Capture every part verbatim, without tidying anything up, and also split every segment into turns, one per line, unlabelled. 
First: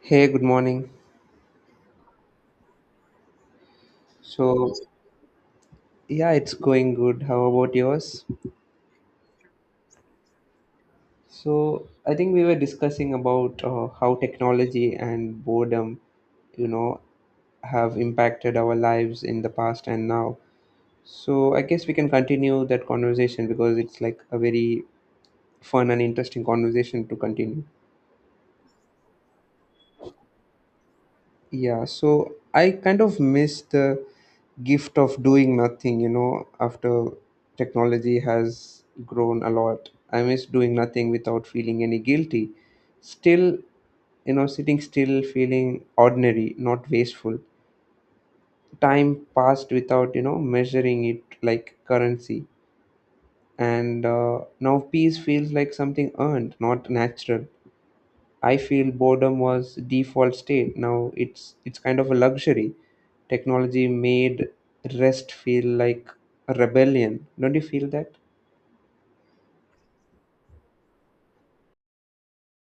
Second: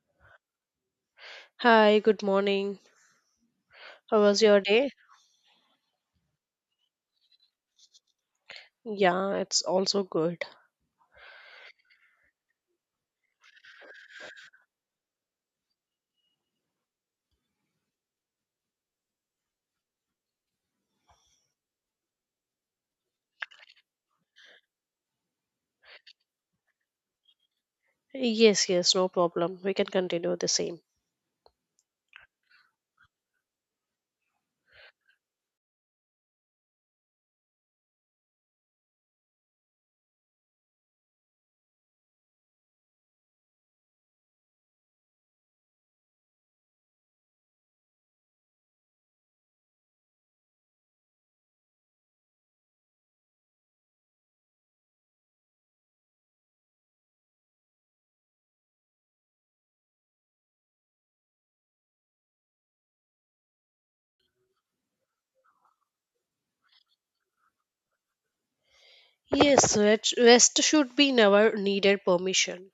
Hey, good morning.
Hi, good morning. How was your
So,
day?
yeah, it's going good. How about yours?
Yeah, it's also good.
So, I think we were discussing about uh, how technology and boredom, you know, have impacted our lives in the past and now. So, I guess we can continue that conversation because it's like a very fun and interesting conversation to continue.
Yes, yes, no problem. We can continue the same.
Yeah, so I kind of miss the gift of doing nothing, you know, after technology has grown a lot. I miss doing nothing without feeling any guilty. Still, you know, sitting still, feeling ordinary, not wasteful. Time passed without, you know, measuring it like currency. And uh, now peace feels like something earned, not natural. I feel boredom was default state. Now it's it's kind of a luxury. Technology made rest feel like a rebellion. Don't you feel that?
Yes, rest rest should be never needed permission.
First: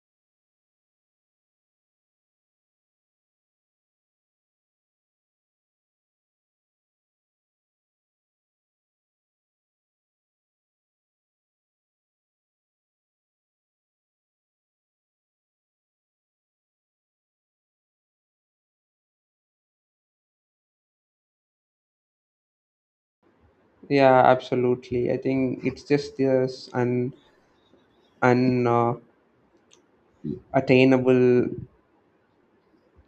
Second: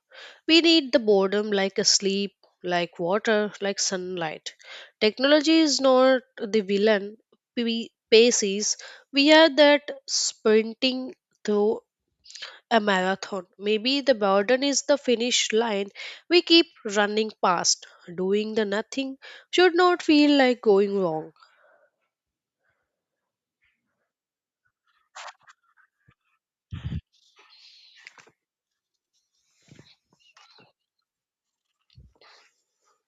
We need the boredom like a sleep, like water, like sunlight. Technology is not the villain. We Pace is. We are that sprinting through a marathon. Maybe the burden is the finish line we keep running past. Doing the nothing should not feel like going wrong.
Yeah, absolutely. I think it's just this un un uh, attainable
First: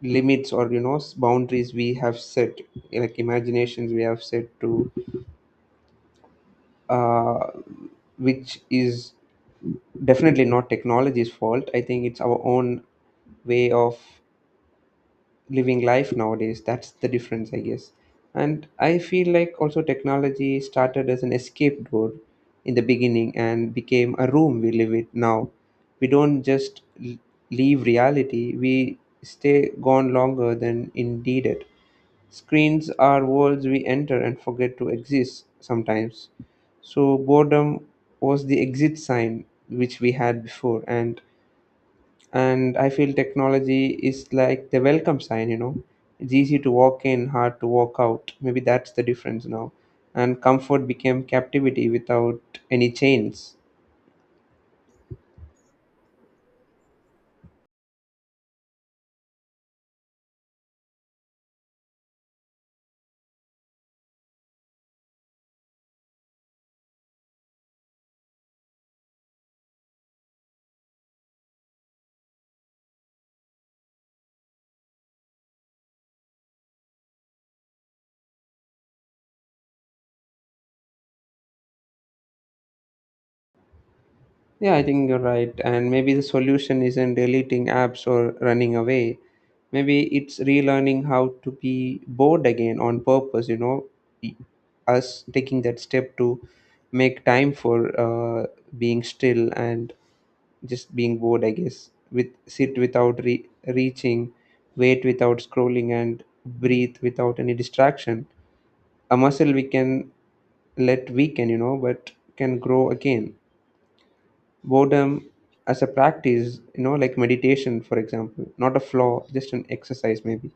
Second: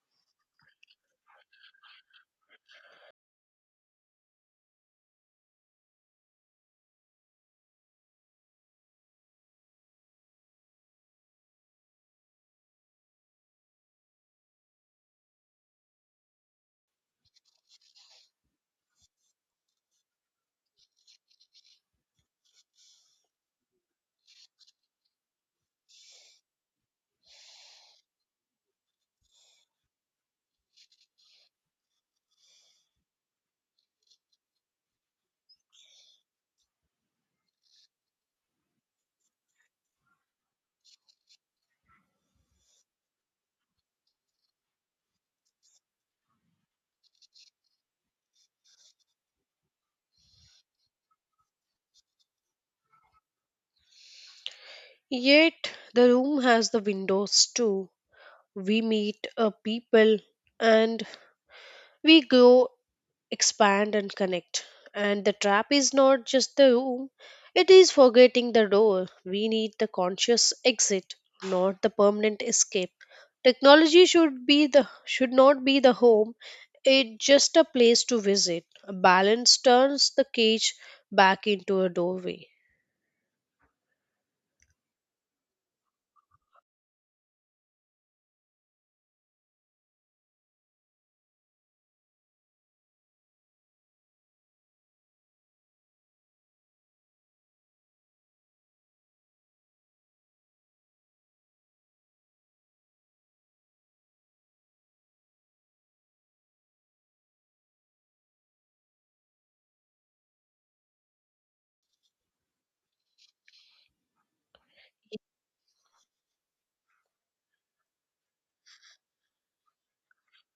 limits or you know s- boundaries we have set, like imaginations we have set to, uh, which is definitely not technology's fault. I think it's our own way of living life nowadays. That's the difference, I guess. And I feel like also technology started as an escape door in the beginning and became a room we live in now. We don't just l- leave reality. We stay gone longer than indeed it. Screens are worlds we enter and forget to exist sometimes. So boredom was the exit sign which we had before, and and I feel technology is like the welcome sign, you know. It's easy to walk in, hard to walk out. Maybe that's the difference now, and comfort became captivity without any chains.
Yet, the room has the windows too. We meet uh, people and we grow expand and connect. And the trap is not just the room, it is forgetting the door. We need the conscious exit, not the permanent escape. Technology should be the should not be the home, it's just a place to visit. A balance turns the cage back into a doorway.
Yeah, I think you're right, and maybe the solution isn't deleting apps or running away. Maybe it's relearning how to be bored again on purpose, you know. E- Us taking that step to make time for uh, being still and just being bored, I guess. With Sit without re- reaching, wait without scrolling, and breathe without any distraction. A muscle we can let weaken, you know, but can grow again. Boredom as a practice, you know, like meditation for example. Not a flaw, just an exercise maybe.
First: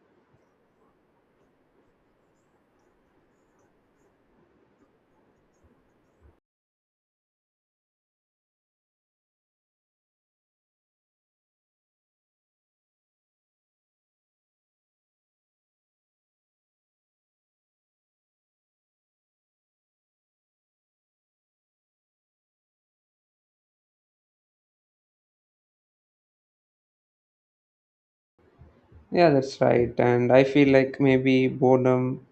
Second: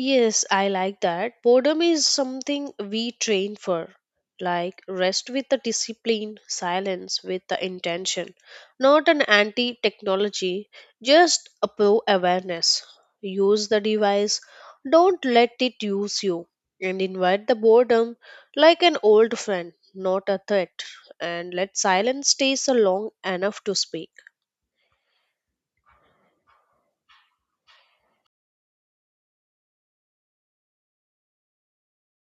Yes, I like that. Boredom is something we train for, like rest with the discipline, silence with the intention. Not an anti technology, just a pro awareness. Use the device, don't let it use you, and invite the boredom like an old friend, not a threat. And let silence stays long enough to speak.
Yeah, that's right. And I feel like maybe boredom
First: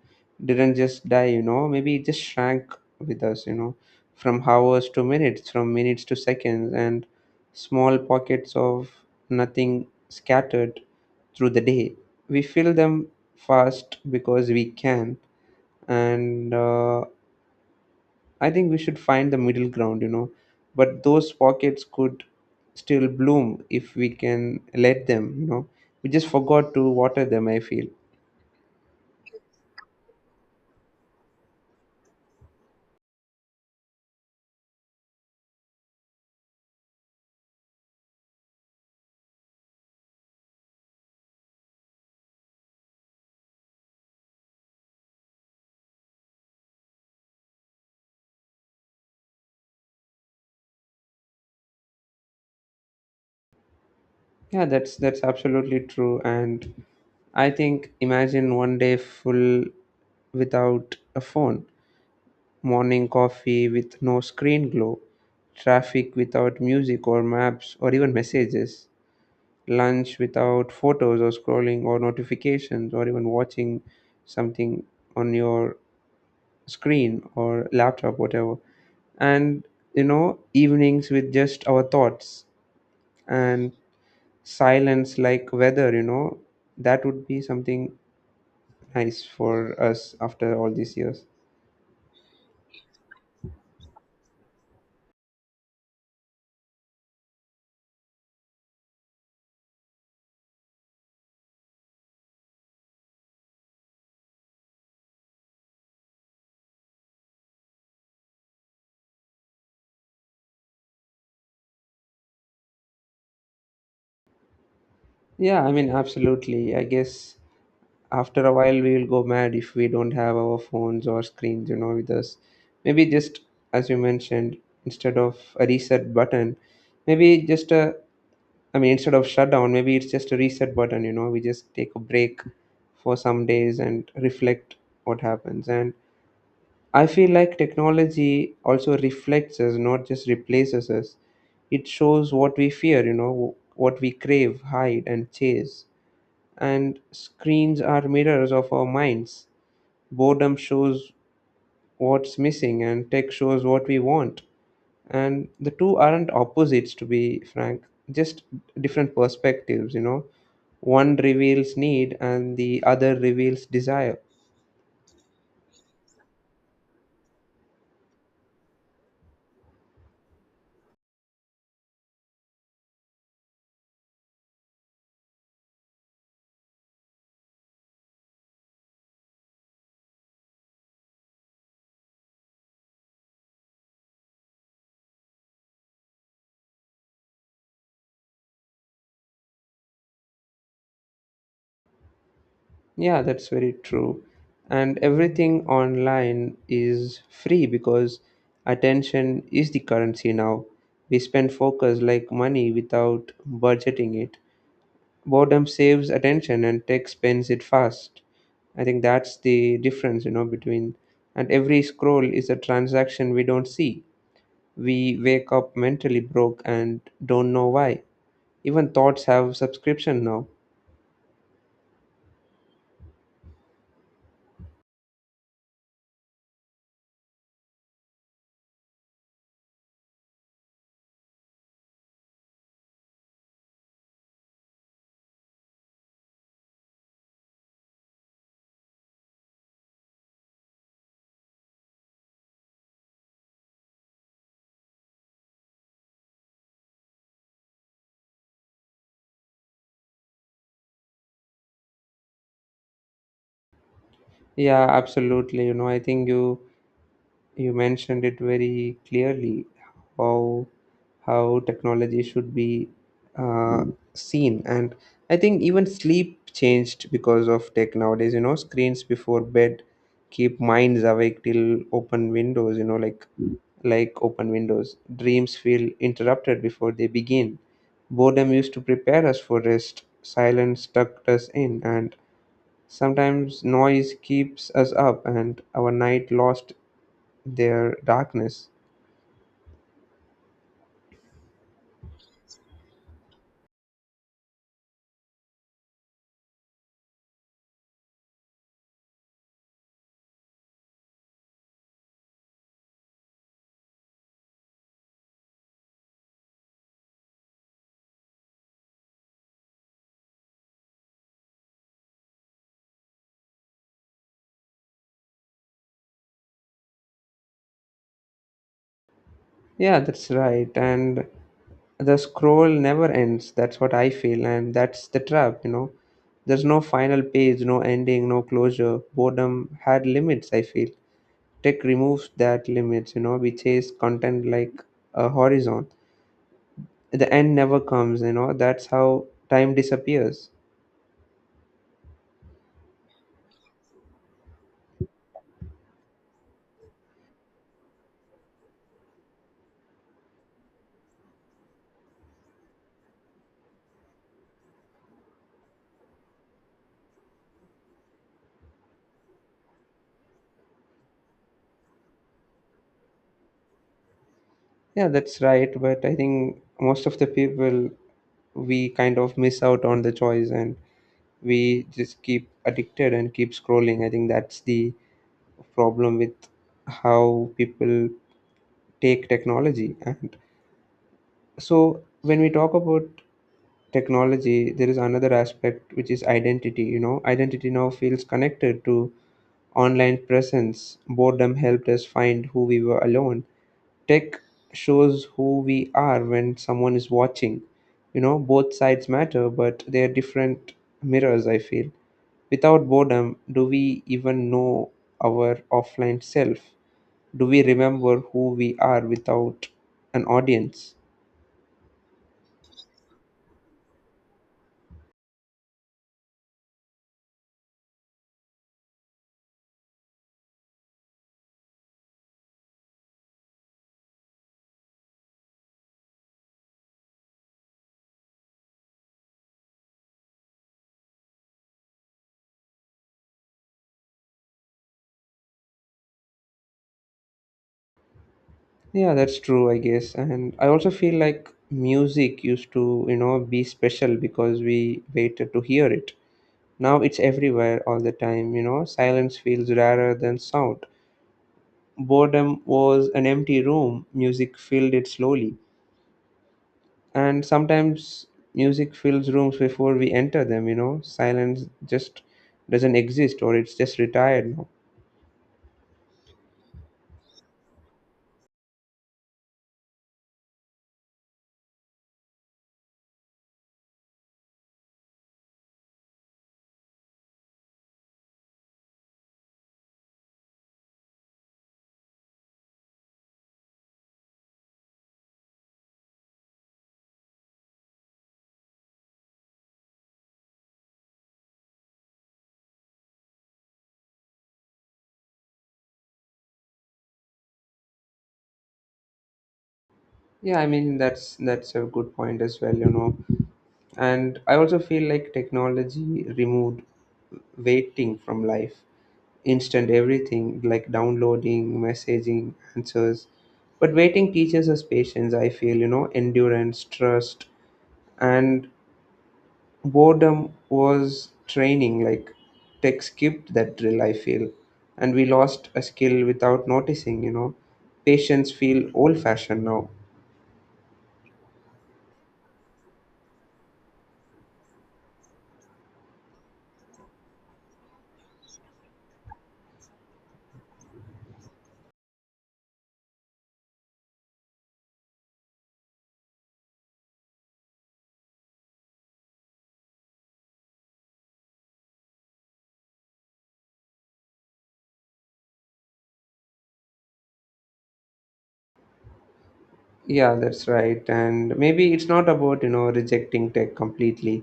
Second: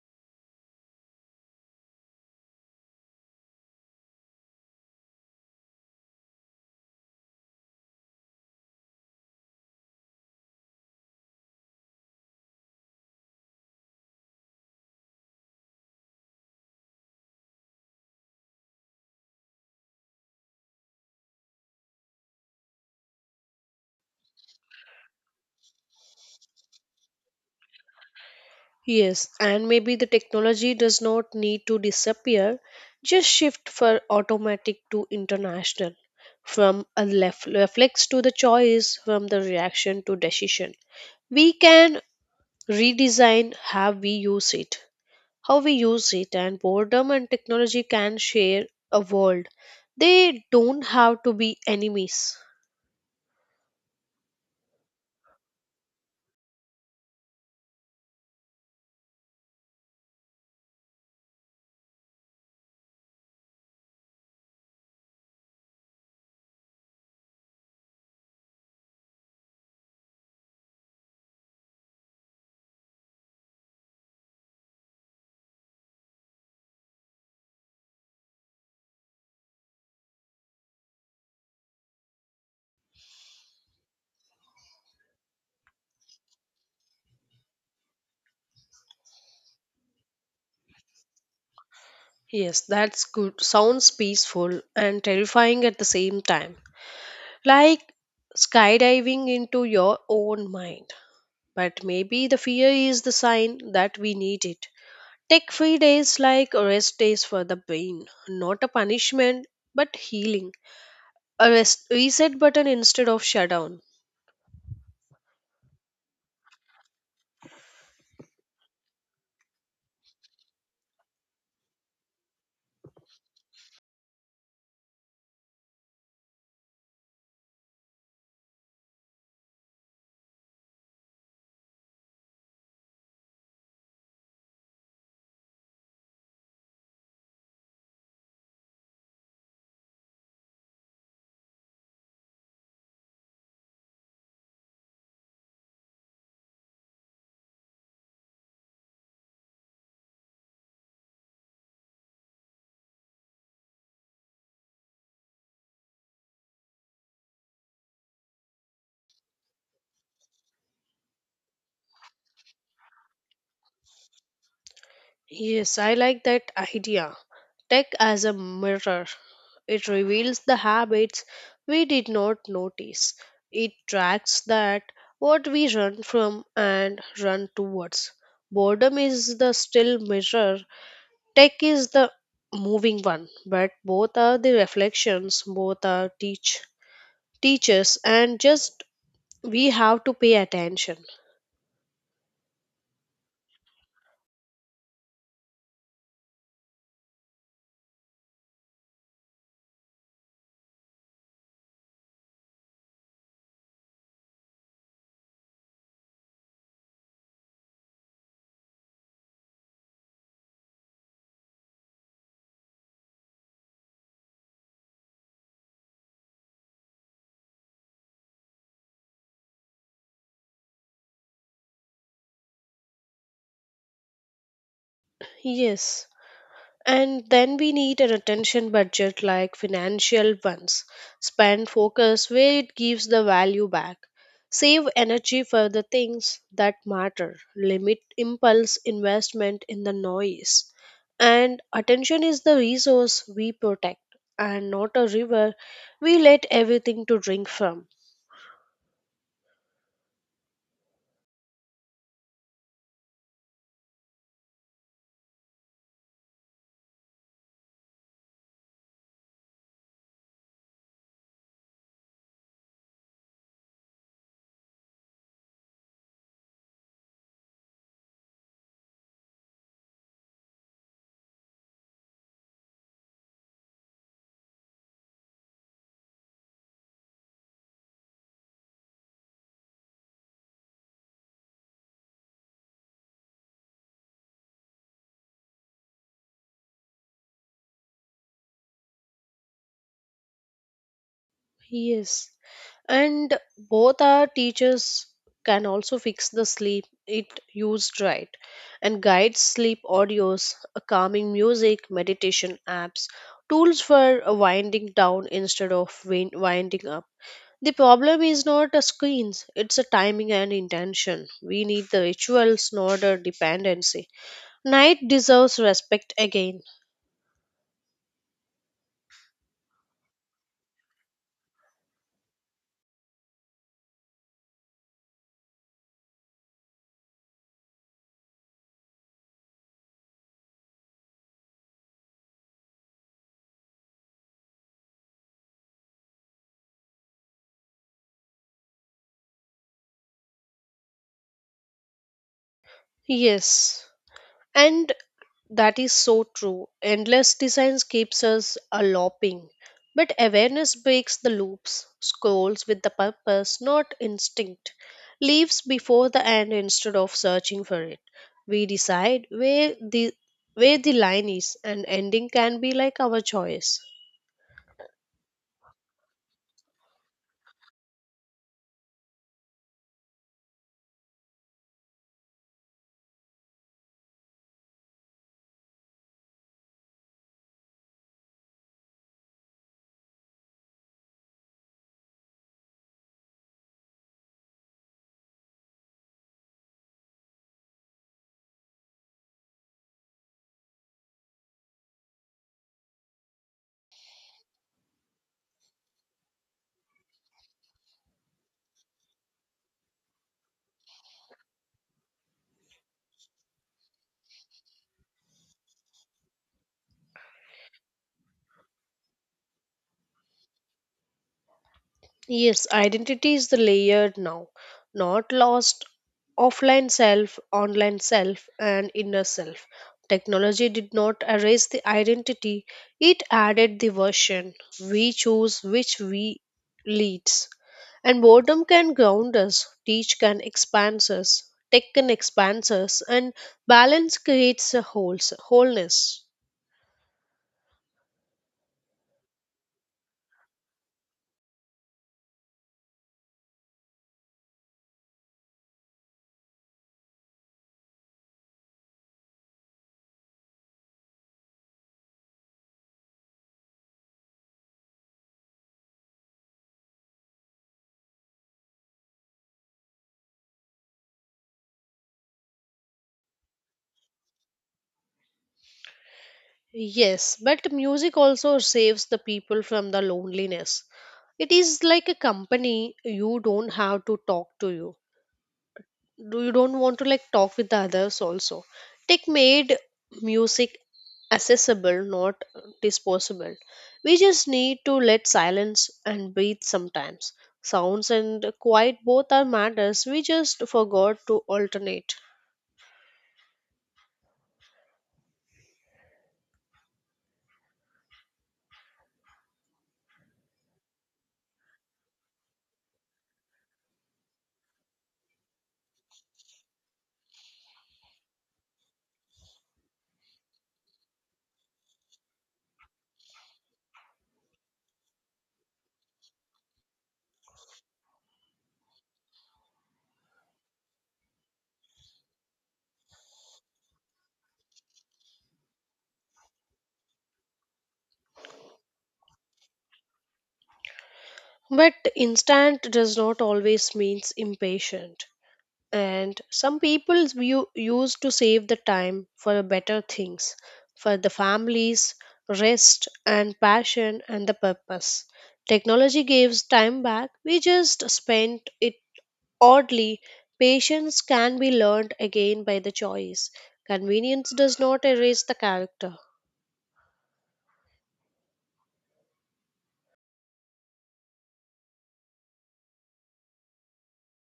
didn't just die, you know, maybe it just shrank with us, you know, from hours to minutes, from minutes to seconds, and small pockets of nothing scattered through the day. We fill them fast because we can. And uh, I think we should find the middle ground, you know, but those pockets could still bloom if we can let them, you know. We just forgot to water them, I feel.
Yes, and maybe the technology does not need to disappear, just shift for automatic to international, from a lef- reflex to the choice, from the reaction to decision. We can redesign how we use it, how we use it, and boredom and technology can share a world. They don't have to be enemies.
Yeah, that's that's absolutely true. And I think imagine one day full without a phone, morning coffee with no screen glow, traffic without music or maps or even messages, lunch without photos or scrolling or notifications or even watching something on your screen or laptop, whatever. And, you know, evenings with just our thoughts and silence like weather, you know. That would be something nice for us after all these years.
Yes, that's good. Sounds peaceful and terrifying at the same time. Like skydiving into your own mind. But maybe the fear is the sign that we need it. Take free days like rest days for the brain, not a punishment but healing. A rest reset button instead of shutdown.
Yeah, I mean absolutely, I guess. After a while we will go mad if we don't have our phones or screens, you know, with us. Maybe just, as you mentioned, instead of a reset button, maybe just a, I mean, instead of shutdown, maybe it's just a reset button, you know. We just take a break for some days and reflect what happens. And I feel like technology also reflects us, not just replaces us. It shows what we fear, you know, what we crave, hide, and chase. And screens are mirrors of our minds. Boredom shows what's missing, and tech shows what we want. And the two aren't opposites, to be frank, just different perspectives, you know. One reveals need, and the other reveals desire.
Yes, I like that idea. Tech as a mirror. It reveals the habits we did not notice. It tracks that what we run from and run towards. Boredom is the still mirror. Tech is the moving one, but both are the reflections, both are teach teachers, and just we have to pay attention.
Yeah, that's very true. And everything online is free because attention is the currency now. We spend focus like money without budgeting it. Boredom saves attention and tech spends it fast. I think that's the difference, you know, between, and every scroll is a transaction we don't see. We wake up mentally broke and don't know why. Even thoughts have subscription now.
Yes. And then we need an attention budget like financial ones. Spend focus where it gives the value back. Save energy for the things that matter. Limit impulse investment in the noise. And attention is the resource we protect and not a river we let everything to drink from.
Yeah, absolutely. You know, I think you you mentioned it very clearly how how technology should be uh, seen. And I think even sleep changed because of tech nowadays, you know. Screens before bed keep minds awake till open windows, you know, like like open windows, dreams feel interrupted before they begin. Boredom used to prepare us for rest. Silence tucked us in, and sometimes noise keeps us up and our night lost their darkness.
Yes. And both our teachers can also fix the sleep it used right, and guide sleep audios, uh, calming music, meditation apps, tools for uh, winding down instead of win- winding up. The problem is not a screens, it's a timing and intention. We need the rituals, not a dependency. Night deserves respect again.
Yeah, that's right. And the scroll never ends. That's what I feel. And that's the trap, you know. There's no final page, no ending, no closure. Boredom had limits, I feel. Tech removes that limits, you know. We chase content like a horizon. The end never comes, you know. That's how time disappears.
Yes, and that is so true. Endless designs keeps us a looping, but awareness breaks the loops, scrolls with the purpose, not instinct, leaves before the end instead of searching for it. We decide where the where the line is, and ending can be like our choice.
Yeah, that's right. But I think most of the people, we kind of miss out on the choice and we just keep addicted and keep scrolling. I think that's the problem with how people take technology. And so when we talk about technology, there is another aspect which is identity. You know, identity now feels connected to online presence. Boredom helped us find who we were alone. Tech shows who we are when someone is watching. You know, both sides matter, but they are different mirrors, I feel. Without boredom, do we even know our offline self? Do we remember who we are without an audience?
Yes, identity is the layered now, not lost offline self, online self, and inner self. Technology did not erase the identity, it added the version. We choose which we leads. And boredom can ground us, teach can expand us, tech can expand us, and balance creates a wholes wholeness.
Yeah, that's true, I guess. And I also feel like music used to, you know, be special because we waited to hear it. Now it's everywhere all the time, you know, silence feels rarer than sound. Boredom was an empty room, music filled it slowly. And sometimes music fills rooms before we enter them, you know. Silence just doesn't exist, or it's just retired now.
Yes, but music also saves the people from the loneliness. It is like a company you don't have to talk to you. Do you don't want to like talk with the others also. Tech made music accessible, not disposable. We just need to let silence and breathe sometimes. Sounds and quiet both are matters. We just forgot to alternate.
Yeah, I mean that's that's a good point as well, you know. And I also feel like technology removed waiting from life. Instant everything, like downloading, messaging, answers. But waiting teaches us patience, I feel, you know, endurance, trust, and boredom was training. Like, tech skipped that drill, I feel, and we lost a skill without noticing, you know. Patients feel old fashioned now.
But instant does not always means impatient. And some people view, use to save the time for better things, for the families, rest and passion and the purpose. Technology gives time back, we just spent it oddly. Patience can be learned again by the choice. Convenience does not erase the character.
Yeah, that's right, and maybe it's not about, you know, rejecting tech completely,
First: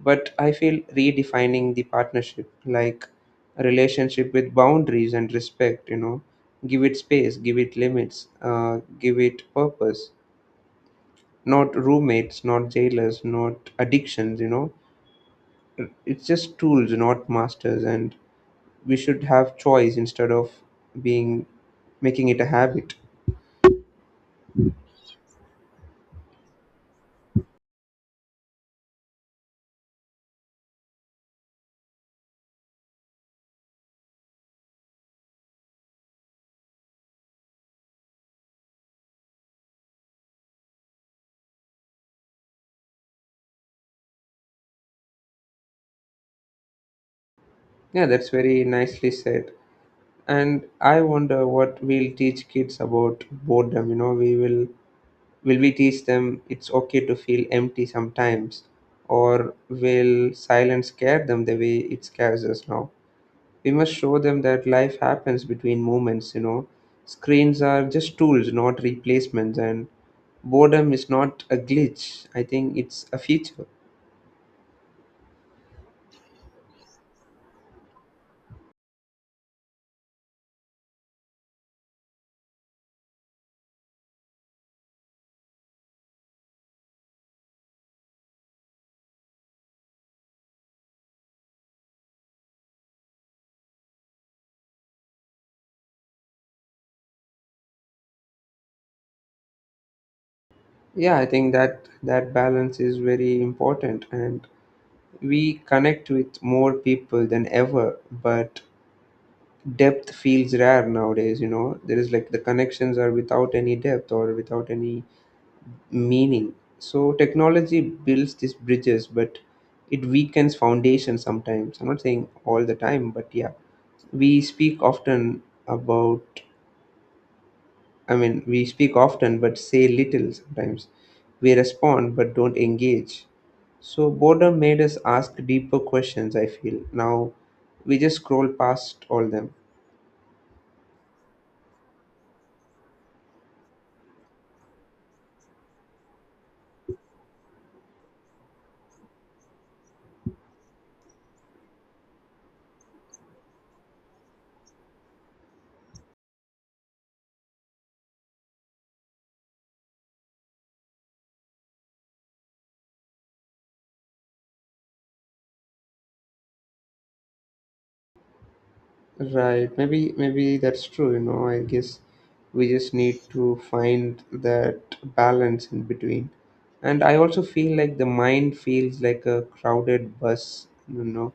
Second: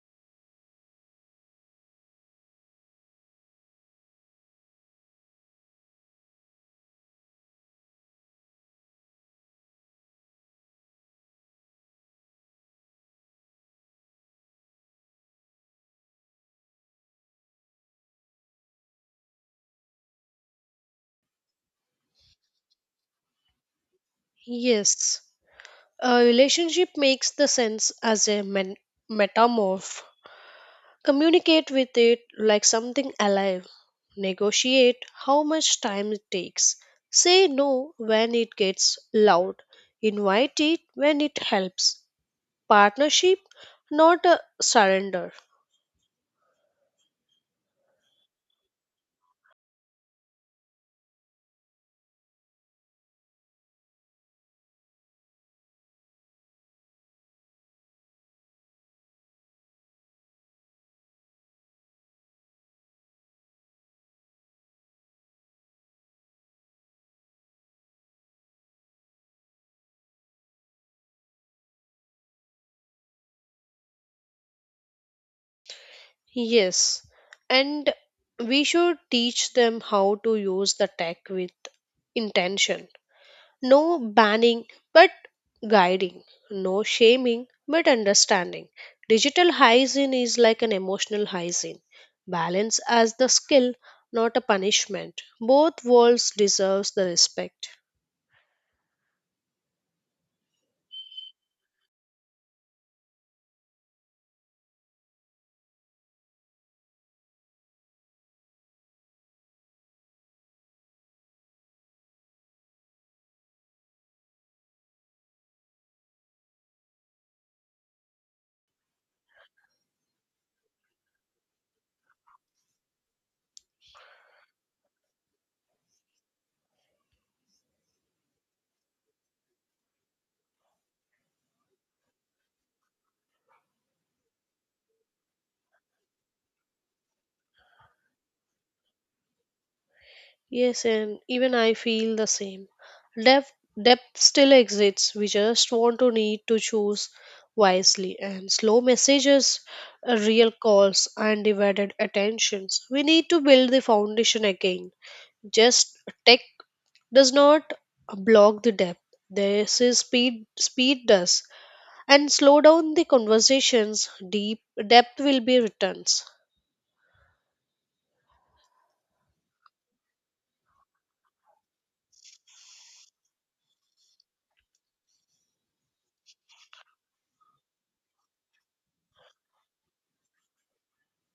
but I feel redefining the partnership, like a relationship with boundaries and respect, you know. Give it space, give it limits, uh, give it purpose. Not roommates, not jailers, not addictions, you know. It's just tools, not masters, and we should have choice instead of being, making it a habit.
Yes, a relationship makes the sense as a men- metamorph. Communicate with it like something alive. Negotiate how much time it takes. Say no when it gets loud. Invite it when it helps. Partnership, not a surrender.
Yeah, that's very nicely said. And I wonder what we'll teach kids about boredom, you know. We will will we teach them it's okay to feel empty sometimes, or will silence scare them the way it scares us now? We must show them that life happens between moments, you know. Screens are just tools, not replacements, and boredom is not a glitch. I think it's a feature.
Yes, and we should teach them how to use the tech with intention. No banning, but guiding. No shaming, but understanding. Digital hygiene is like an emotional hygiene. Balance as the skill, not a punishment. Both worlds deserves the respect.
Yeah, I think that that balance is very important, and we connect with more people than ever, but depth feels rare nowadays, you know. There is like the connections are without any depth or without any meaning. So technology builds these bridges, but it weakens foundations sometimes. I'm not saying all the time, but yeah, we speak often about. I mean, we speak often, but say little sometimes. We respond, but don't engage. So boredom made us ask deeper questions. I feel now we just scroll past all them.
Yes, and even I feel the same. Depth, Depth still exists. We just want to need to choose wisely and slow messages, uh, real calls, and undivided attentions. We need to build the foundation again. Just tech does not block the depth, this is speed speed does. And slow down the conversations, deep depth will be returns.
Right. Maybe maybe that's true, you know. I guess we just need to find that balance in between. And I also feel like the mind feels like a crowded bus, you know.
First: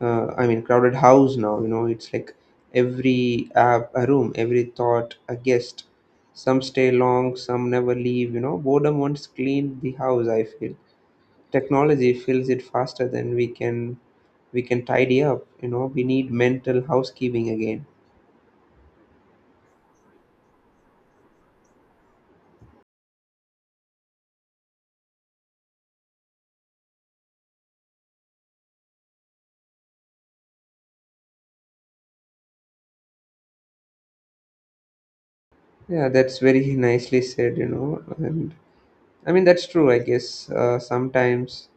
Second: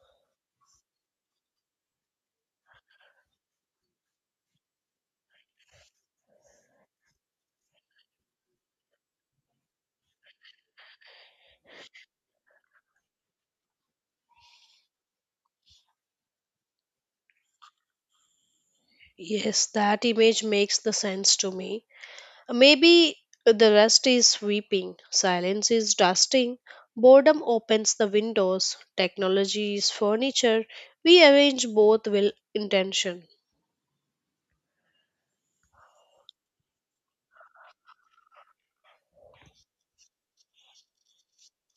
Uh, I mean crowded house now, you know. It's like every app a room, every thought a guest. Some stay long, some never leave, you know. Boredom once cleaned the house, I feel. Technology fills it faster than we can we can tidy up, you know. We need mental housekeeping again.
Yes, that image makes the sense to me. Maybe the rest is sweeping, silence is dusting, boredom opens the windows, technology is furniture. We arrange both will intention.
Yeah, that's very nicely said, you know. And I mean, that's true, I guess. Uh, sometimes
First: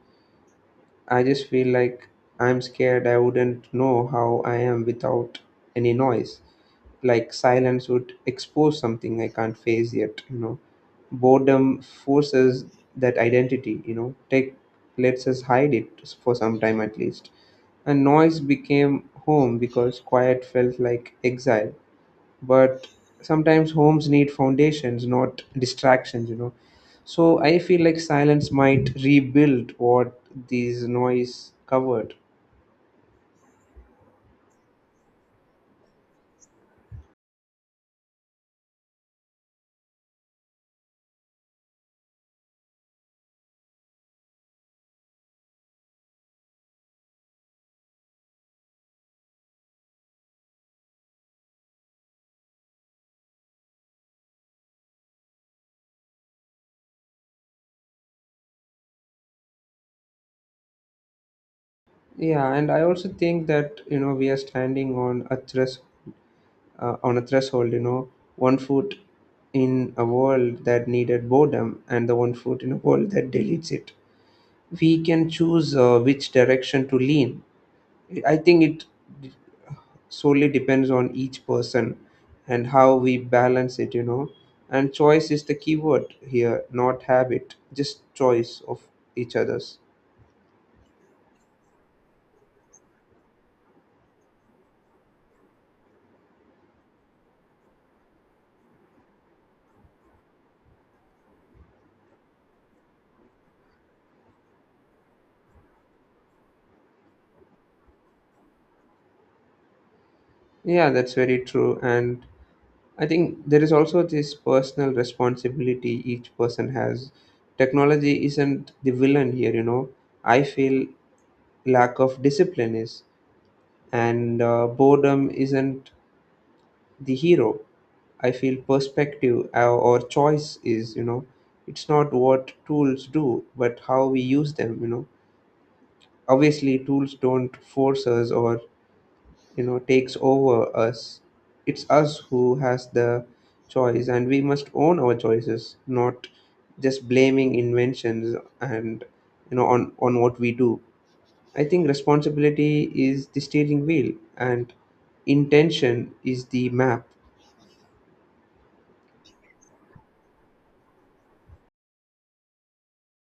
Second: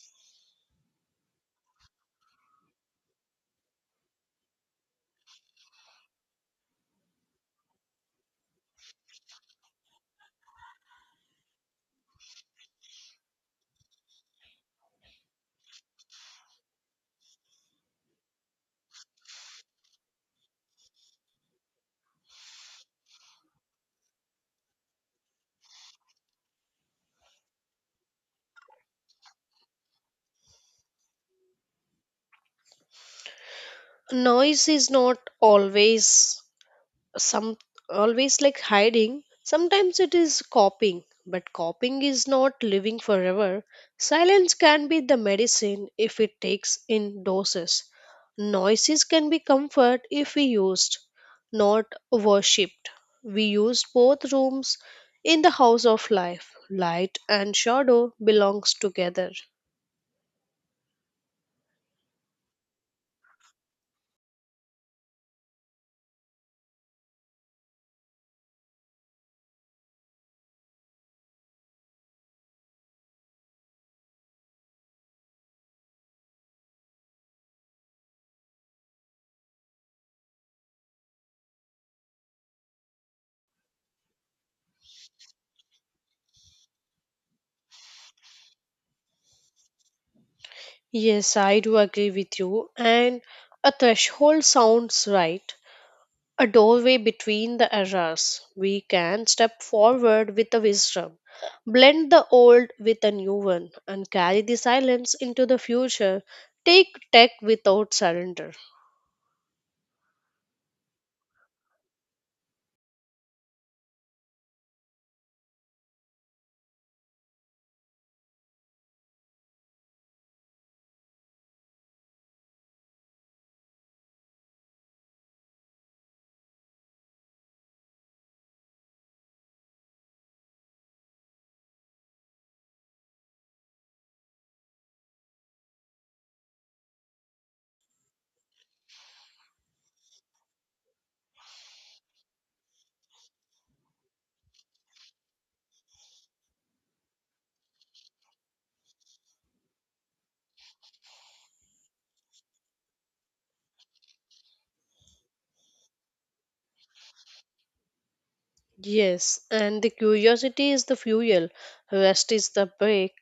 I just feel like I'm scared I wouldn't know how I am without any noise. Like, silence would expose something I can't face yet, you know. Boredom forces that identity, you know, take lets us hide it for some time at least. And noise became home because quiet felt like exile, but sometimes homes need foundations not distractions you know So I feel like silence might rebuild what these noise covered.
Noise is not always some always like hiding, sometimes it is copying, but copying is not living forever. Silence can be the medicine if it takes in doses. Noises can be comfort if we used, not worshipped. We used both rooms in the house of life. Light and shadow belongs together.
Yeah, and I also think that, you know, we are standing on a thres- uh, on a threshold, you know. One foot in a world that needed boredom and the one foot in a world that deletes it. We can choose, uh, which direction to lean. I think it solely depends on each person and how we balance it you know And choice is the key word here, not habit, just choice of each other's.
Yes, I do agree with you. And a threshold sounds right, a doorway between the eras. We can step forward with the wisdom, blend the old with a new one, and carry the silence into the future. Take tech without surrender.
Yeah, that's very true. And I think there is also this personal responsibility each person has. Technology isn't the villain here, you know. I feel lack of discipline is. And uh, boredom isn't the hero. I feel perspective, uh, or choice is, you know. It's not what tools do but how we use them you know Obviously tools don't force us, or, you know, takes over us. It's us who has the choice, and we must own our choices, not just blaming inventions and, you know on on what we do. I think responsibility is the steering wheel and intention is the map.
Yes, and the curiosity is the fuel, rest is the brake,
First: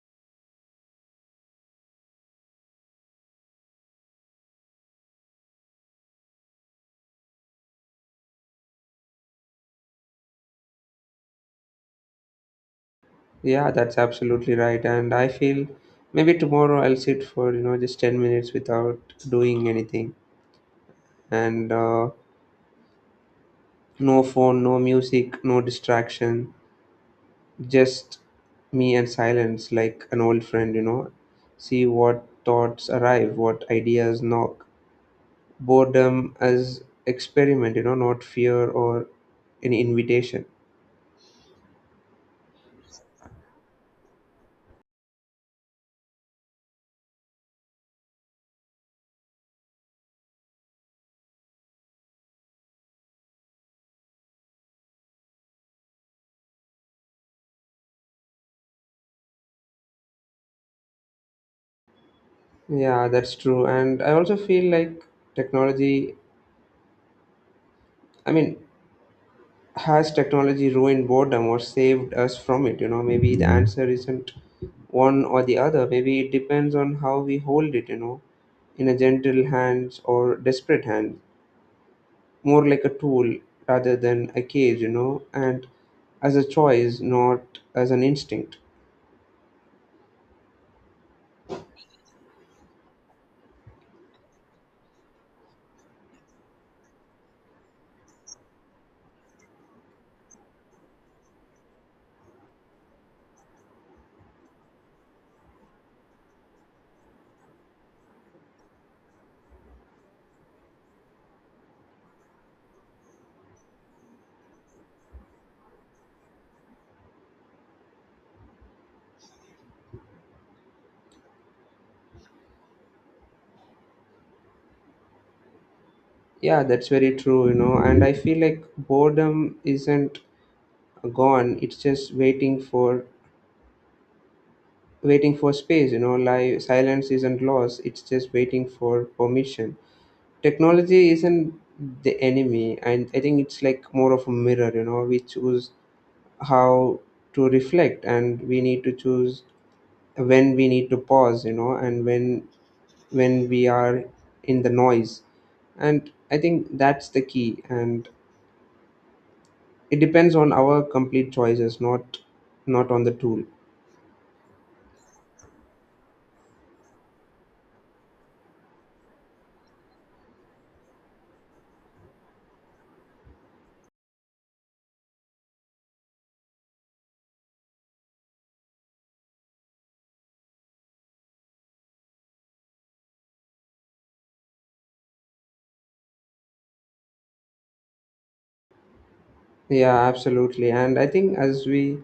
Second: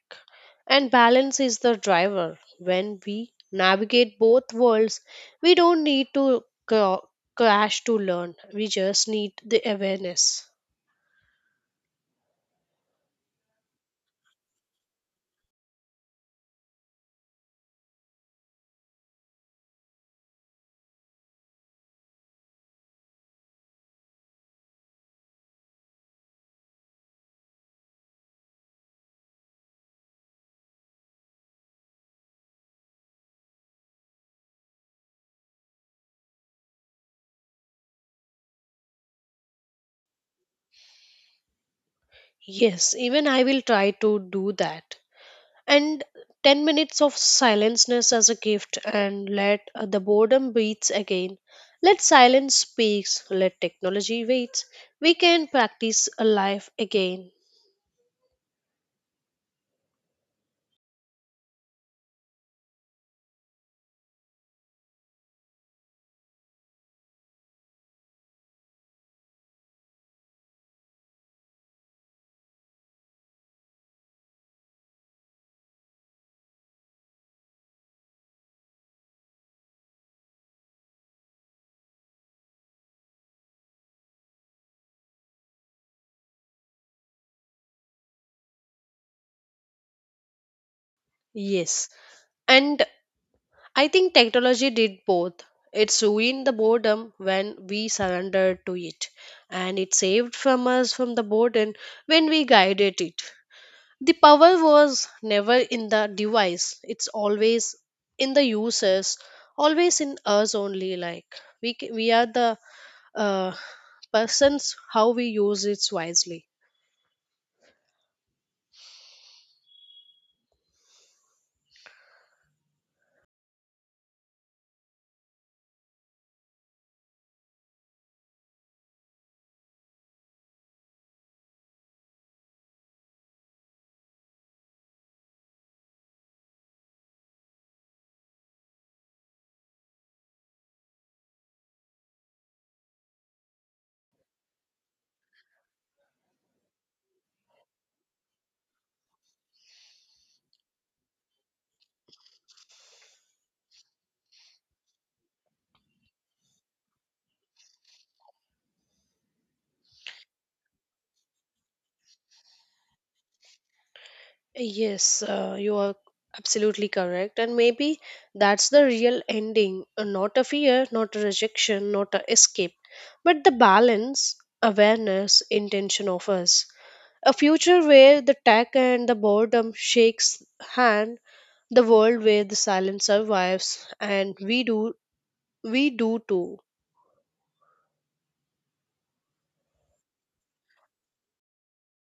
and balance is the driver. When we navigate both worlds, we don't need to cra- crash to learn, we just need the awareness.
Yeah, that's absolutely right. And I feel maybe tomorrow I'll sit for, you know, just ten minutes without doing anything. And uh, no phone, no music, no distraction, just me and silence like an old friend, you know. See what thoughts arrive, what ideas knock. Boredom as experiment, you know, not fear or any invitation.
Yes, even I will try to do that. And ten minutes of silenceness as a gift, and let uh, the boredom beats again. Let silence speaks, let technology waits. We can practice a life again.
Yeah, that's true. And I also feel like technology, I mean, has technology ruined boredom or saved us from it you know Maybe the answer isn't one or the other. Maybe it depends on how we hold it, you know, in a gentle hands or desperate hand, more like a tool rather than a cage, you know, and as a choice, not as an instinct.
Yes, and I think technology did both. It's ruined the boredom when we surrendered to it, and it saved from us from the boredom when we guided it. The power was never in the device, it's always in the users, always in us only. Like we, c- we are the uh, persons how we use it wisely.
Yeah, that's very true, you know. And I feel like boredom isn't gone, it's just waiting for waiting for space, you know, like silence isn't lost, it's just waiting for permission. Technology isn't the enemy, and I think it's like more of a mirror, you know. We choose how to reflect, and we need to choose when we need to pause, you know, and when when we are in the noise. And I think that's the key, and it depends on our complete choices, not not on the tool.
Yes, uh, you are absolutely correct. And maybe that's the real ending, uh, not a fear, not a rejection, not a escape, but the balance, awareness, intention of us. A future where the tech and the boredom shakes hand, the world where the silence survives and we do we do too.
Yeah, absolutely. And I think as we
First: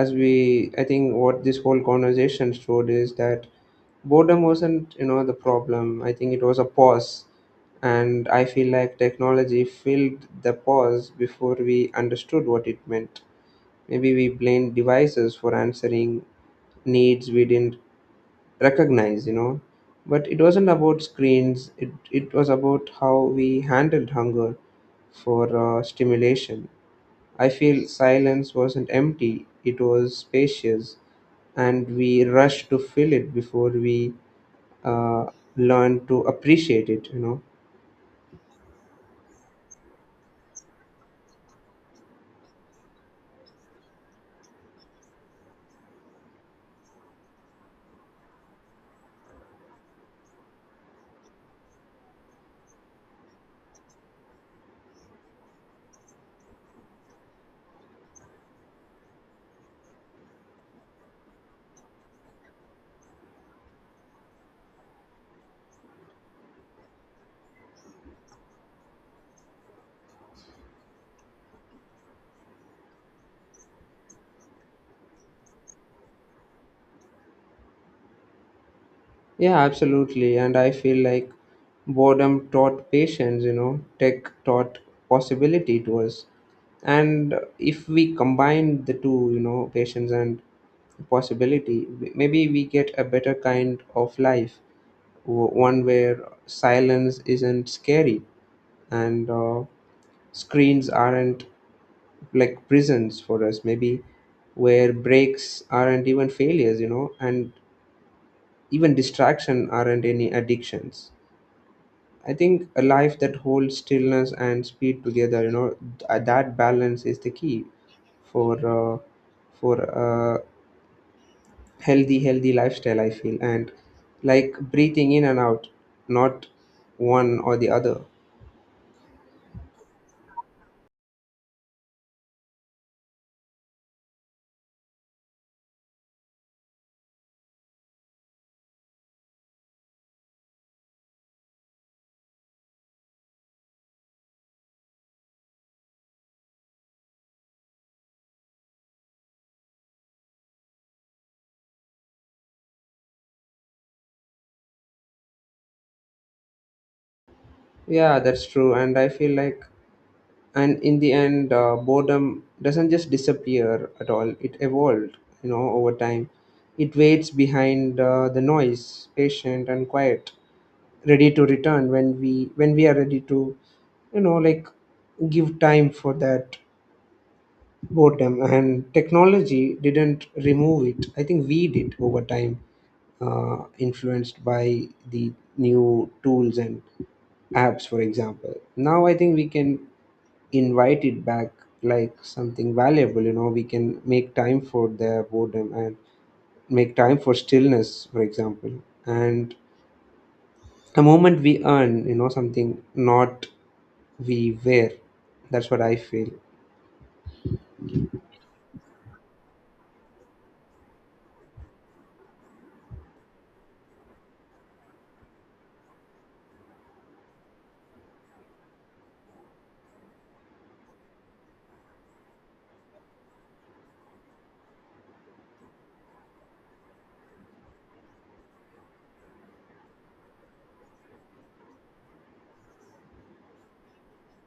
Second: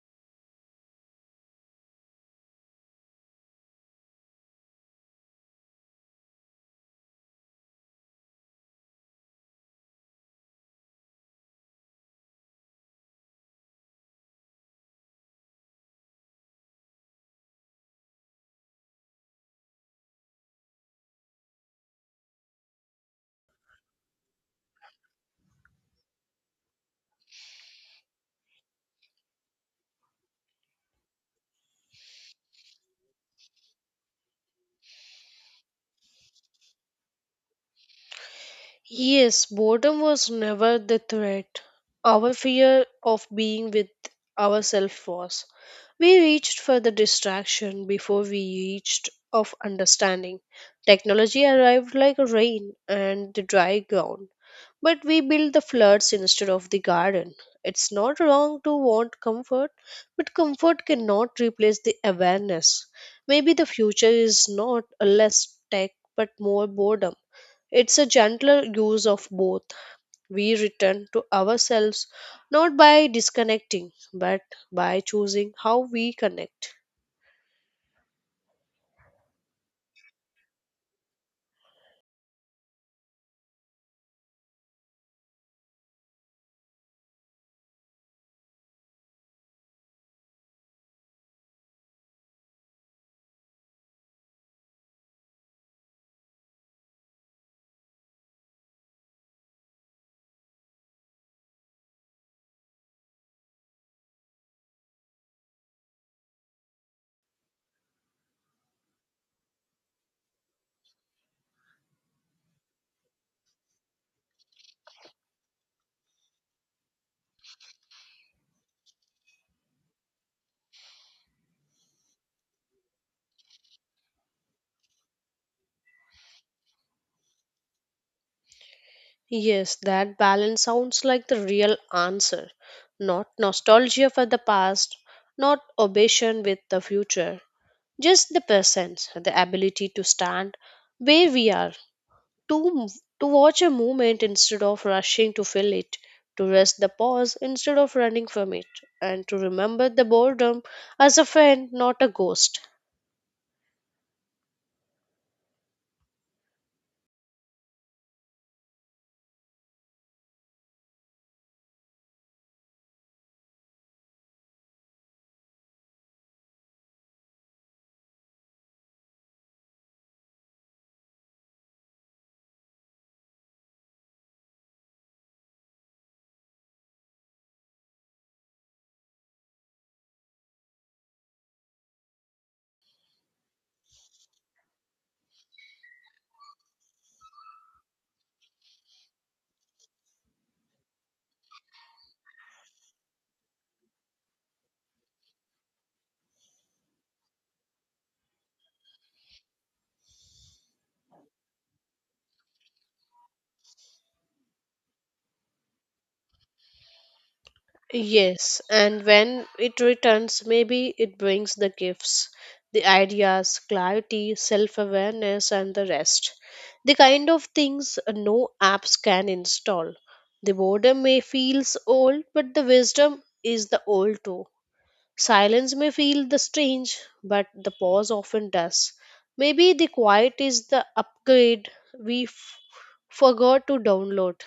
as we I think what this whole conversation showed is that boredom wasn't, you know, the problem. I think it was a pause. And I feel like technology filled the pause before we understood what it meant. Maybe we blamed devices for answering needs we didn't recognize, you know. But it wasn't about screens, it, it was about how we handled hunger for, uh, stimulation. I feel silence wasn't empty, it was spacious, and we rush to fill it before we, uh, learn to appreciate it, you know.
Yes, boredom was never the threat, our fear of being with ourselves was. We reached for the distraction before we reached of understanding. Technology arrived like rain and the dry ground. But we build the floods instead of the garden. It's not wrong to want comfort, but comfort cannot replace the awareness. Maybe the future is not a less tech but more boredom. It's a gentler use of both. We return to ourselves not by disconnecting but by choosing how we connect.
Yeah, absolutely. And I feel like boredom taught patience, you know, tech taught possibility to us. And if we combine the two, you know, patience and possibility, w- maybe we get a better kind of life, w- one where silence isn't scary, and uh, screens aren't like prisons for us, maybe where breaks aren't even failures, you know, and even distraction aren't any addictions. I think a life that holds stillness and speed together, you know, th- that balance is the key for, uh, for a healthy healthy lifestyle, I feel, and like breathing in and out, not one or the other.
Yes, that balance sounds like the real answer. Not nostalgia for the past, not obsession with the future. Just the presence, the ability to stand where we are, to to watch a movement instead of rushing to fill it, to rest the pause instead of running from it, and to remember the boredom as a friend, not a ghost.
Yeah, that's true. And I feel like, and in the end, uh, boredom doesn't just disappear at all, it evolved, you know, over time. It waits behind, uh, the noise, patient and quiet, ready to return when we when we are ready to, you know, like give time for that boredom. And technology didn't remove it, I think we did over time, uh, influenced by the new tools and apps. For example, now I think we can invite it back like something valuable, you know. We can make time for their boredom and make time for stillness, for example. And the moment we earn, you know, something, not we wear, that's what I feel.
Yes, and when it returns, maybe it brings the gifts, the ideas, clarity, self awareness, and the rest. The kind of things no apps can install. The boredom may feel old, but the wisdom is the old too. Silence may feel the strange, but the pause often does. Maybe the quiet is the upgrade we f- forgot to download.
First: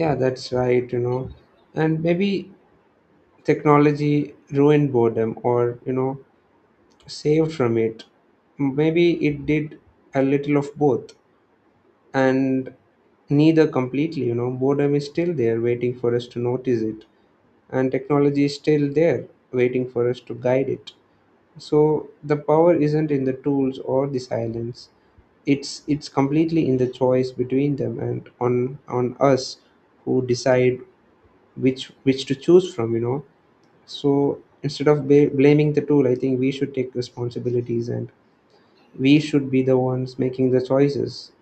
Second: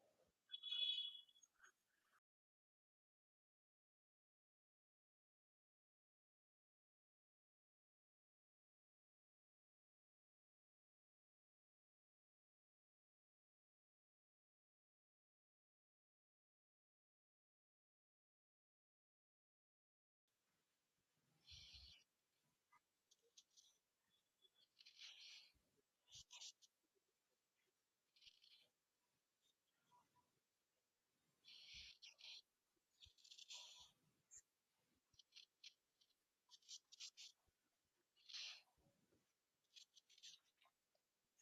Yeah, that's right, you know. And maybe technology ruined boredom, or, you know, saved from it. Maybe it did a little of both, and neither completely, you know. Boredom is still there waiting for us to notice it, and technology is still there waiting for us to guide it. So the power isn't in the tools or the silence, it's it's completely in the choice between them, and on on us who decide which which to choose from, you know. So instead of ba- blaming the tool, I think we should take responsibilities, and we should be the ones making the choices.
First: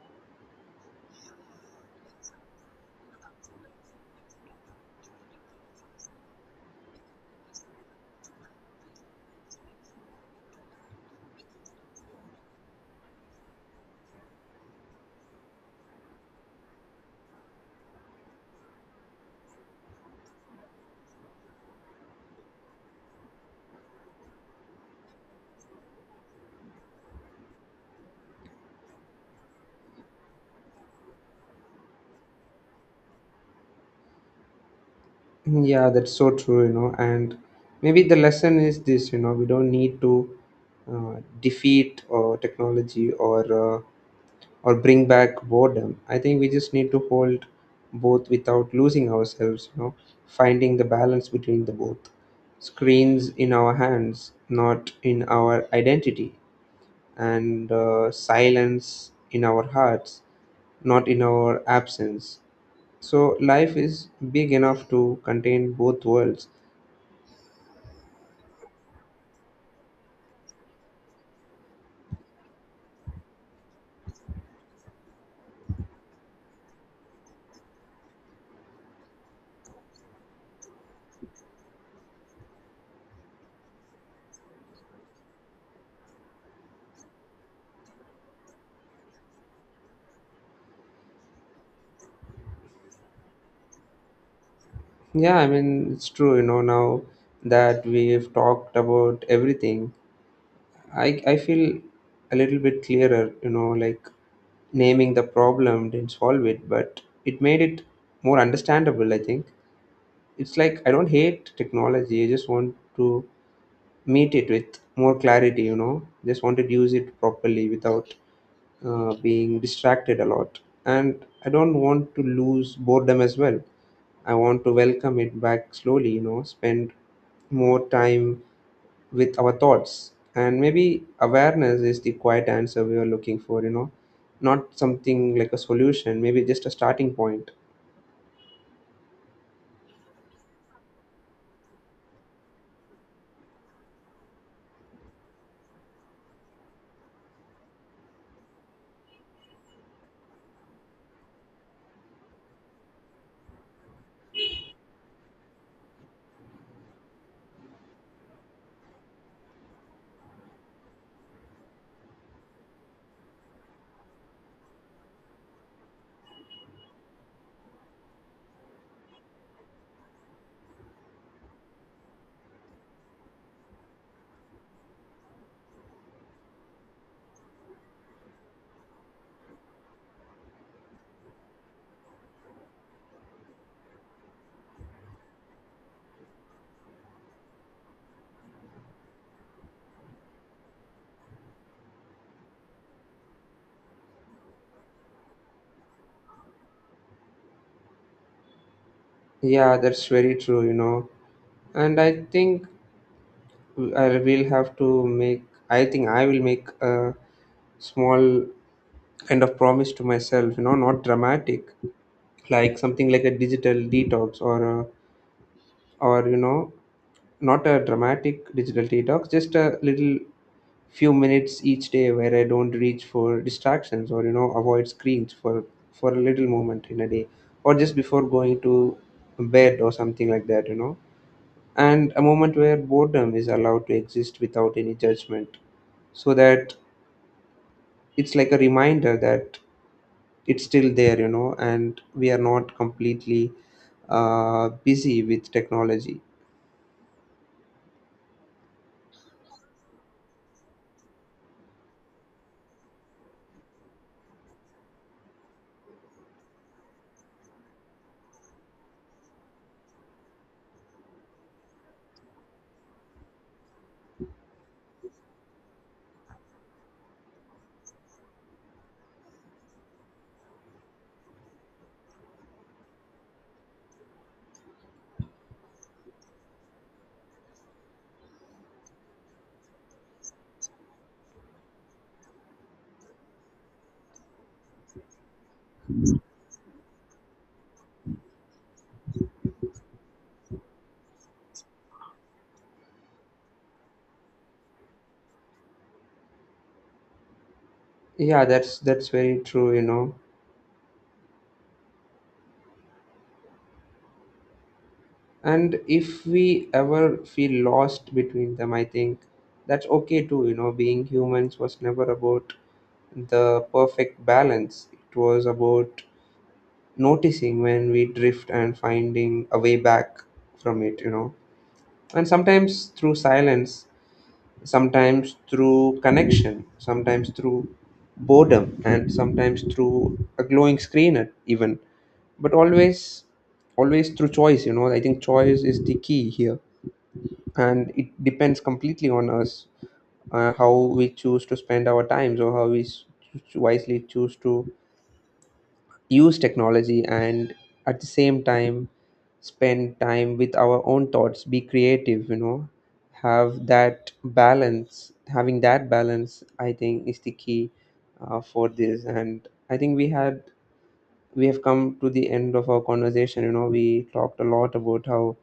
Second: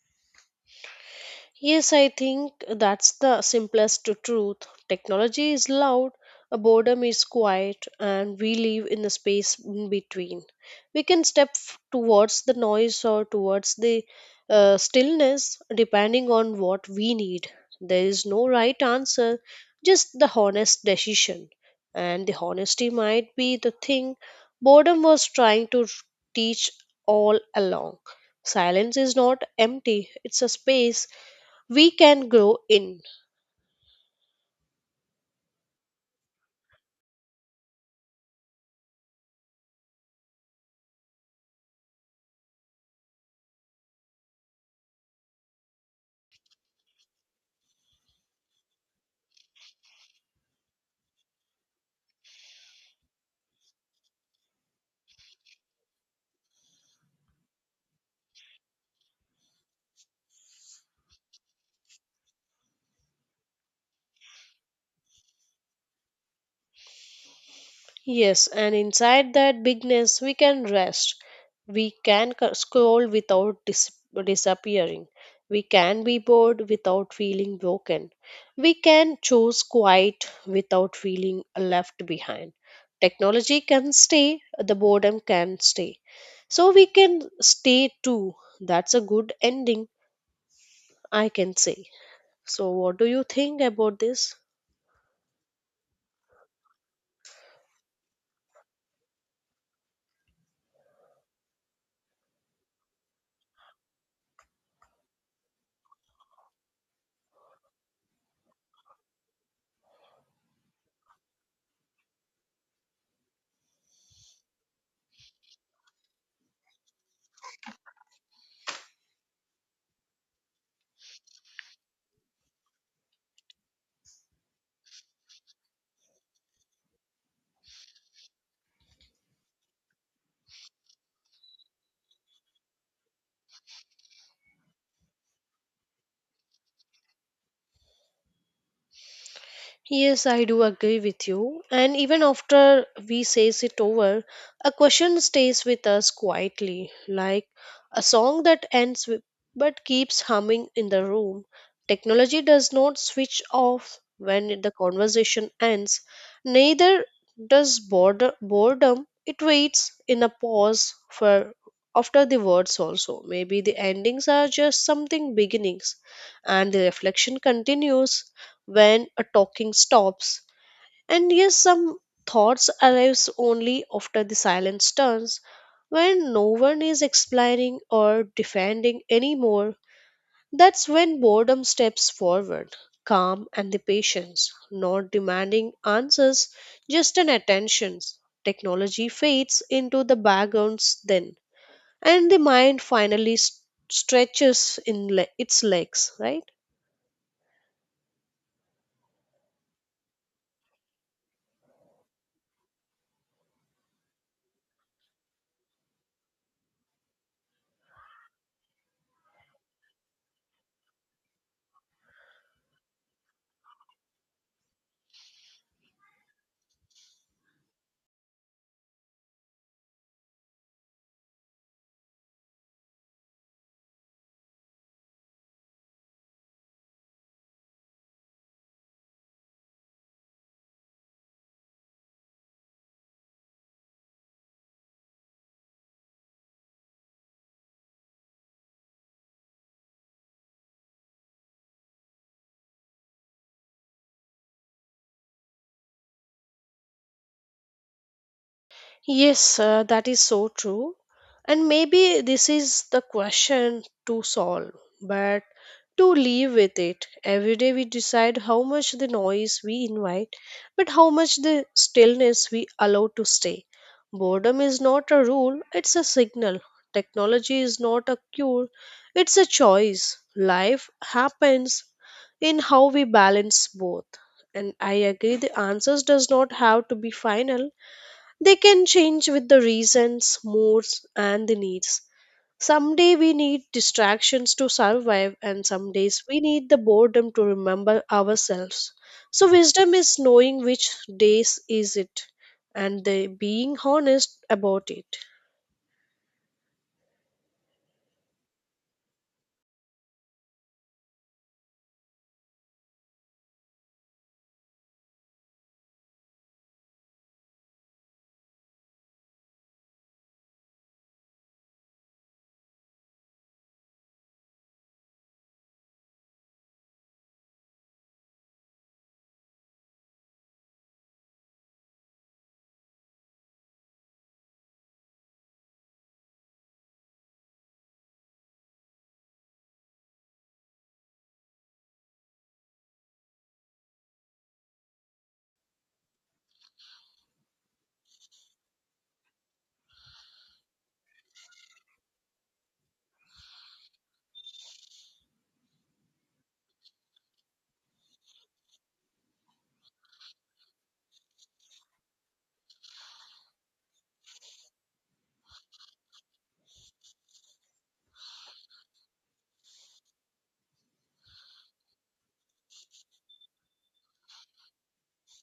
Yes, I think that's the simplest truth. Technology is loud, a boredom is quiet, and we live in the space in between. We can step f- towards the noise or towards the uh, stillness depending on what we need. There is no right answer, just the honest decision. And the honesty might be the thing boredom was trying to teach all along. Silence is not empty, it's a space we can grow in.
Yeah, that's so true, you know. And maybe the lesson is this, you know, we don't need to, uh, defeat or technology, or, uh, or bring back boredom. I think we just need to hold both without losing ourselves, you know, finding the balance between the both. Screens in our hands, not in our identity, and, uh, silence in our hearts, not in our absence. So life is big enough to contain both worlds.
Yes, and inside that bigness, we can rest. We can c- scroll without dis- disappearing. We can be bored without feeling broken. We can choose quiet without feeling left behind. Technology can stay, the boredom can stay. So we can stay too. That's a good ending, I can say. So, what do you think about this?
Yeah, I mean, it's true, you know, now that we've talked about everything, I, I feel a little bit clearer, you know, like naming the problem didn't solve it, but it made it more understandable, I think. It's like I don't hate technology, I just want to meet it with more clarity, you know, just wanted to use it properly without, uh, being distracted a lot. And I don't want to lose boredom as well. I want to welcome it back slowly, you know, spend more time with our thoughts. And maybe awareness is the quiet answer we are looking for, you know, not something like a solution, maybe just a starting point.
Yes, I do agree with you. And even after we says it over, a question stays with us quietly, like a song that ends with, but keeps humming in the room. Technology does not switch off when the conversation ends, neither does border, boredom. It waits in a pause for after the words also. Maybe the endings are just something beginnings, and the reflection continues when a talking stops. And yes, some thoughts arrives only after the silence turns, when no one is explaining or defending anymore. That's when boredom steps forward, calm and the patience, not demanding answers, just an attention. Technology fades into the backgrounds then, and the mind finally s- stretches in le- its legs, right?
Yeah, that's very true, you know. And I think I will have to make. I think I will make a small kind of promise to myself. You know, not dramatic, like something like a digital detox, or a, or, you know, not a dramatic digital detox. Just a little few minutes each day where I don't reach for distractions, or, you know, avoid screens for for a little moment in a day, or just before going to bed or something like that. You know, and a moment where boredom is allowed to exist without any judgment, so that it's like a reminder that it's still there, you know, and we are not completely, uh, busy with technology.
Yes, uh, that is so true. And maybe this is the question to solve, but to live with it. Every day we decide how much the noise we invite, but how much the stillness we allow to stay. Boredom is not a rule, it's a signal. Technology is not a cure, it's a choice. Life happens in how we balance both. And I agree the answers does not have to be final, they can change with the reasons, moods, and the needs. Someday we need distractions to survive, and some days we need the boredom to remember ourselves. So, wisdom is knowing which days is it, and the being honest about it.
Yeah that's that's very true, you know. And if we ever feel lost between them, I think that's okay too, you know. Being humans was never about the perfect balance, it was about noticing when we drift and finding a way back from it, you know. And sometimes through silence, sometimes through connection, sometimes through boredom, and sometimes through a glowing screen, at- even. But always, always through choice, you know. I think choice is the key here, and it depends completely on us, uh, how we choose to spend our times, or how we s- wisely choose to use technology, and at the same time spend time with our own thoughts, be creative, you know, have that balance having that balance I think is the key, uh, for this. And I think we had we have come to the end of our conversation, you know. We talked a lot about how,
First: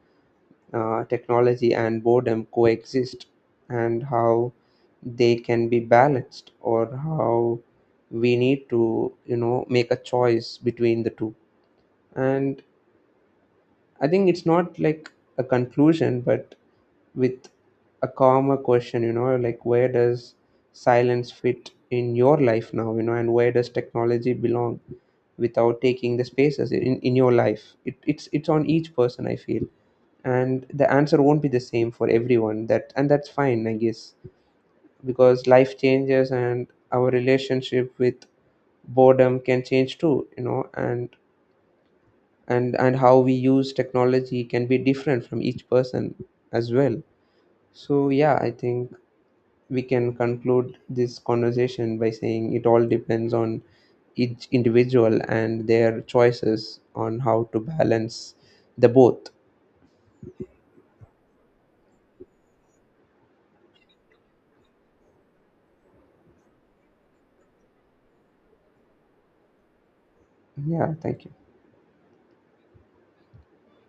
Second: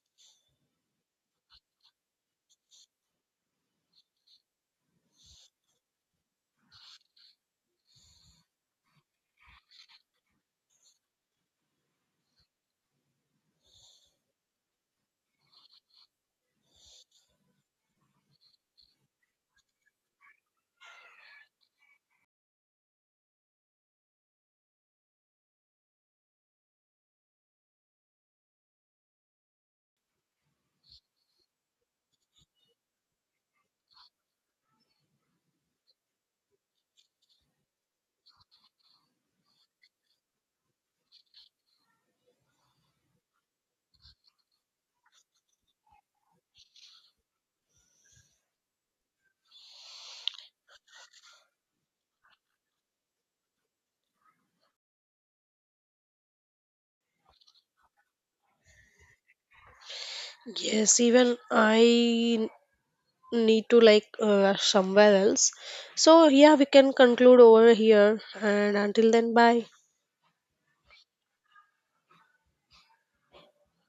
uh, technology and boredom coexist, and how they can be balanced, or how we need to, you know, make a choice between the two. And I think it's not like a conclusion, but with a calmer question, you know, like where does silence fit in your life now, you know, and where does technology belong without taking the spaces in, in your life? It, it's it's on each person, I feel. And the answer won't be the same for everyone. That and that's fine, I guess. Because life changes, and our relationship with boredom can change too, you know, and and and how we use technology can be different from each person as well. So yeah, I think we can conclude this conversation by saying it all depends on each individual and their choices on how to balance the both.
Yes, even I need to like uh, somewhere else. So, yeah, we can conclude over here, and until then, bye.
Yeah, thank you.